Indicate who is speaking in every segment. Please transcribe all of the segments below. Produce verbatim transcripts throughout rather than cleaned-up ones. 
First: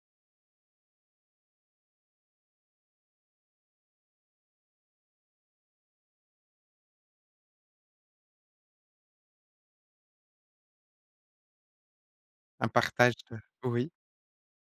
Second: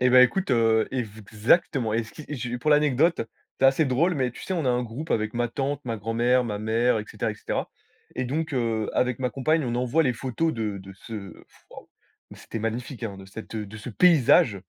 Speaker 1: Eh, beh, écoute, heu, ev exactement et ce qui j'ai pour l'anecdote, c'est assez drôle mais tu sais, on a un groupe avec ma tante, ma grand-mère, ma mère et cetera et cetera et donc heu, avec ma compagne, on envoie les photos de de ce waouh mais c'était
Speaker 2: Un
Speaker 1: magnifique,
Speaker 2: partage
Speaker 1: hein, de
Speaker 2: de
Speaker 1: cette, heu, de ce
Speaker 2: oui.
Speaker 1: paysage,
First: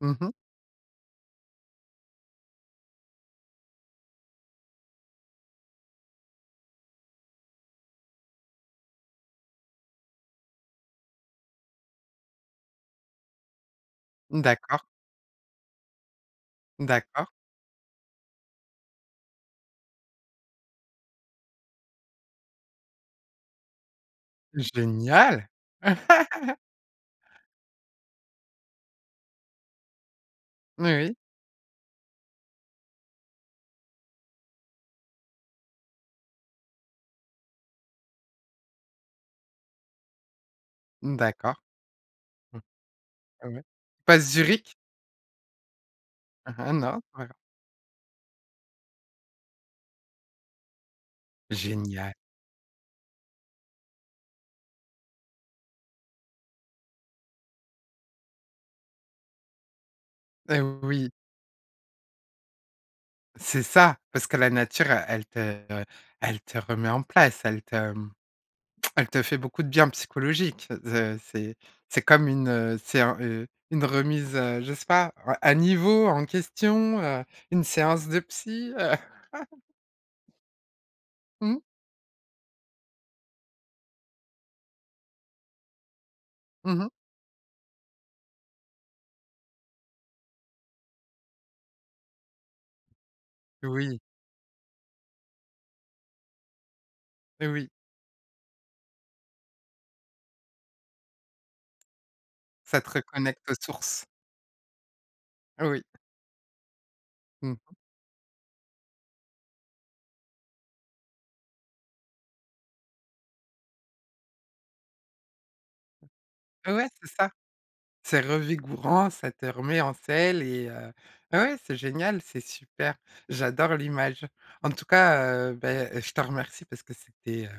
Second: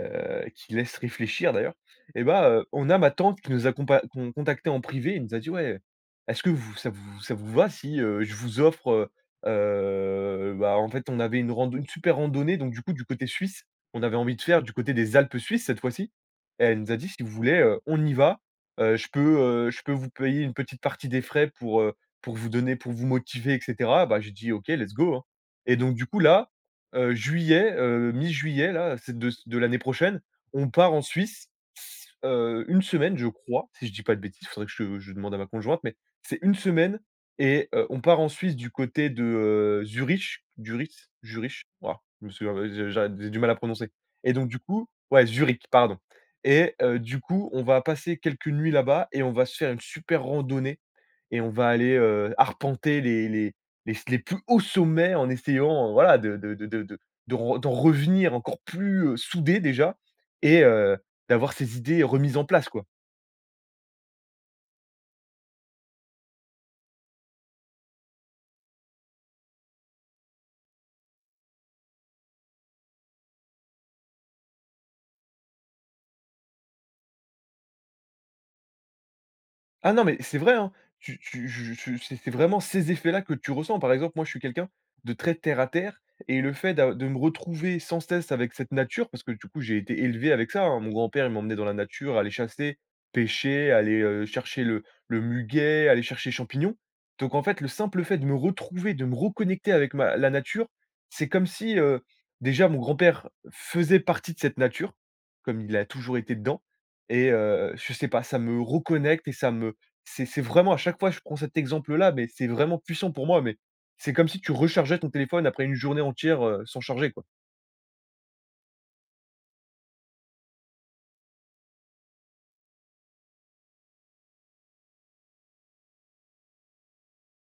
Speaker 2: Mmh mh.
Speaker 1: qui laisse réfléchir, d'ailleurs. Eh ben, heu, on a ma tante qui nous a compa con contacté en privé. Elle nous a dit: «Ouais, est-ce que vous ça vous ça vous va si, heu, je vous offre» heu heu, bah, en fait, on avait une rand une super randonnée donc du coup, du côté suisse, on avait envie de faire du
Speaker 2: D'accord.
Speaker 1: côté des Alpes suisses, cette fois-ci et elle nous a dit: «Si vous
Speaker 2: D'accord.
Speaker 1: voulez, heu, on y va, heu, je peux, heu, je peux vous payer une petite partie des frais pour, heu, pour vous donner pour vous motiver» et cetera. Bah, j'ai dit: «OK, let's go! Hein»
Speaker 2: Génial!
Speaker 1: et donc du coup, là, heu, juillet, heu, mi-juillet, là, c'est de c de l'année prochaine, on
Speaker 2: Oui,
Speaker 1: part en
Speaker 2: oui.
Speaker 1: Suisse, s heu, une semaine, je crois, si je dis pas de bêtises. Faudrait que je je demande à ma conjointe mais c'est une semaine et heu, on part en Suisse, du côté de, heu, Zurich, Duritz,
Speaker 2: D'accord.
Speaker 1: Jurich. Wouah, je me souviens,
Speaker 2: Mmh.
Speaker 1: heu, je j'a j'ai du mal à
Speaker 2: Ouais.
Speaker 1: prononcer
Speaker 2: Pas
Speaker 1: et donc du
Speaker 2: Zürich?
Speaker 1: coup ouais, Zürich, pardon et heu,
Speaker 2: Non.
Speaker 1: du coup, on va passer quelques nuits là-bas et on va se faire une super randonnée et on va aller,
Speaker 2: Génial!
Speaker 1: heu, arpenter les les les s les plus hauts sommets en essayant, heu, voilà, de de de de de de d'en re d'en revenir encore plus, heu, soudés, déjà
Speaker 2: Eh,
Speaker 1: et heu,
Speaker 2: oui!
Speaker 1: d'avoir ses idées remises en place, quoi.
Speaker 2: C'est ça, parce que la nature, heu, elle te, heu, elle te remet en place, elle te, mmh, elle te fait beaucoup de bien psychologique. Ze c'est c'est comme une, heu, c'est un heu, une remise, heu, je sais pas, à à niveau, en question, heu, une séance de psy, heu?
Speaker 1: Ah, non mais c'est vrai, hein! Tu tu
Speaker 2: Mmh.
Speaker 1: je tu je c'est c'est vraiment ces effets-là que tu ressens. Par exemple, moi, je suis quelqu'un de très terre à terre et le fait
Speaker 2: Mmh mh.
Speaker 1: d'a de me retrouver, sans cesse, avec cette nature, parce que, du coup, j'ai été élevé avec ça, hein. Mon grand-père, il m'emmenait dans la nature, aller chasser, pêcher,
Speaker 2: Oui.
Speaker 1: aller, heu, chercher le le muguet, aller chercher les champignons. Donc en
Speaker 2: Eh,
Speaker 1: fait, le
Speaker 2: oui.
Speaker 1: simple fait de me retrouver, de me reconnecter avec ma la nature, c'est comme si, heu, déjà, mon
Speaker 2: Ça te
Speaker 1: grand-père
Speaker 2: reconnecte aux
Speaker 1: faisait
Speaker 2: sources.
Speaker 1: partie de cette nature, comme il
Speaker 2: Oui.
Speaker 1: a toujours été dedans et heu
Speaker 2: Mmh
Speaker 1: heu,
Speaker 2: mh.
Speaker 1: je sais pas, ça me reconnecte et ça me c'est c'est vraiment à chaque fois, je prends cet exemple-là mais c'est vraiment puissant pour moi mais c'est comme si tu rechargeais ton téléphone, après une journée entière, heu,
Speaker 2: M
Speaker 1: sans
Speaker 2: ouais, c'est
Speaker 1: charger, quoi.
Speaker 2: ça. C'est revigourant. Ça te remet en selle et heu, beh, ouais, c'est génial, c'est super. J'adore l'image. En tout cas, heu, beh et je te remercie parce que c'était, heu,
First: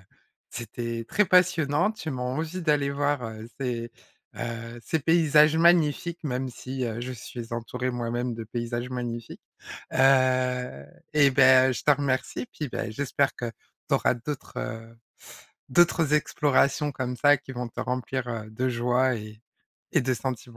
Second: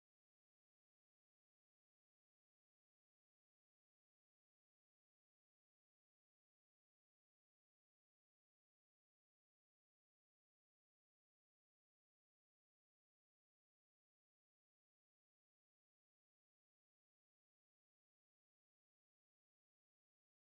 Speaker 2: c'était très passionnant. Tu m'en envie d'aller voir, heu, ces, heu, ces paysages magnifiques, même si, heu, je suis entourée, moi-même, de paysages magnifiques. Heu, eh ben, je te remercie puis beh, j'espère que tu auras d'autres, heu, d'autres explorations comme ça qui vont te remplir, heu, de joie et et de sentiments.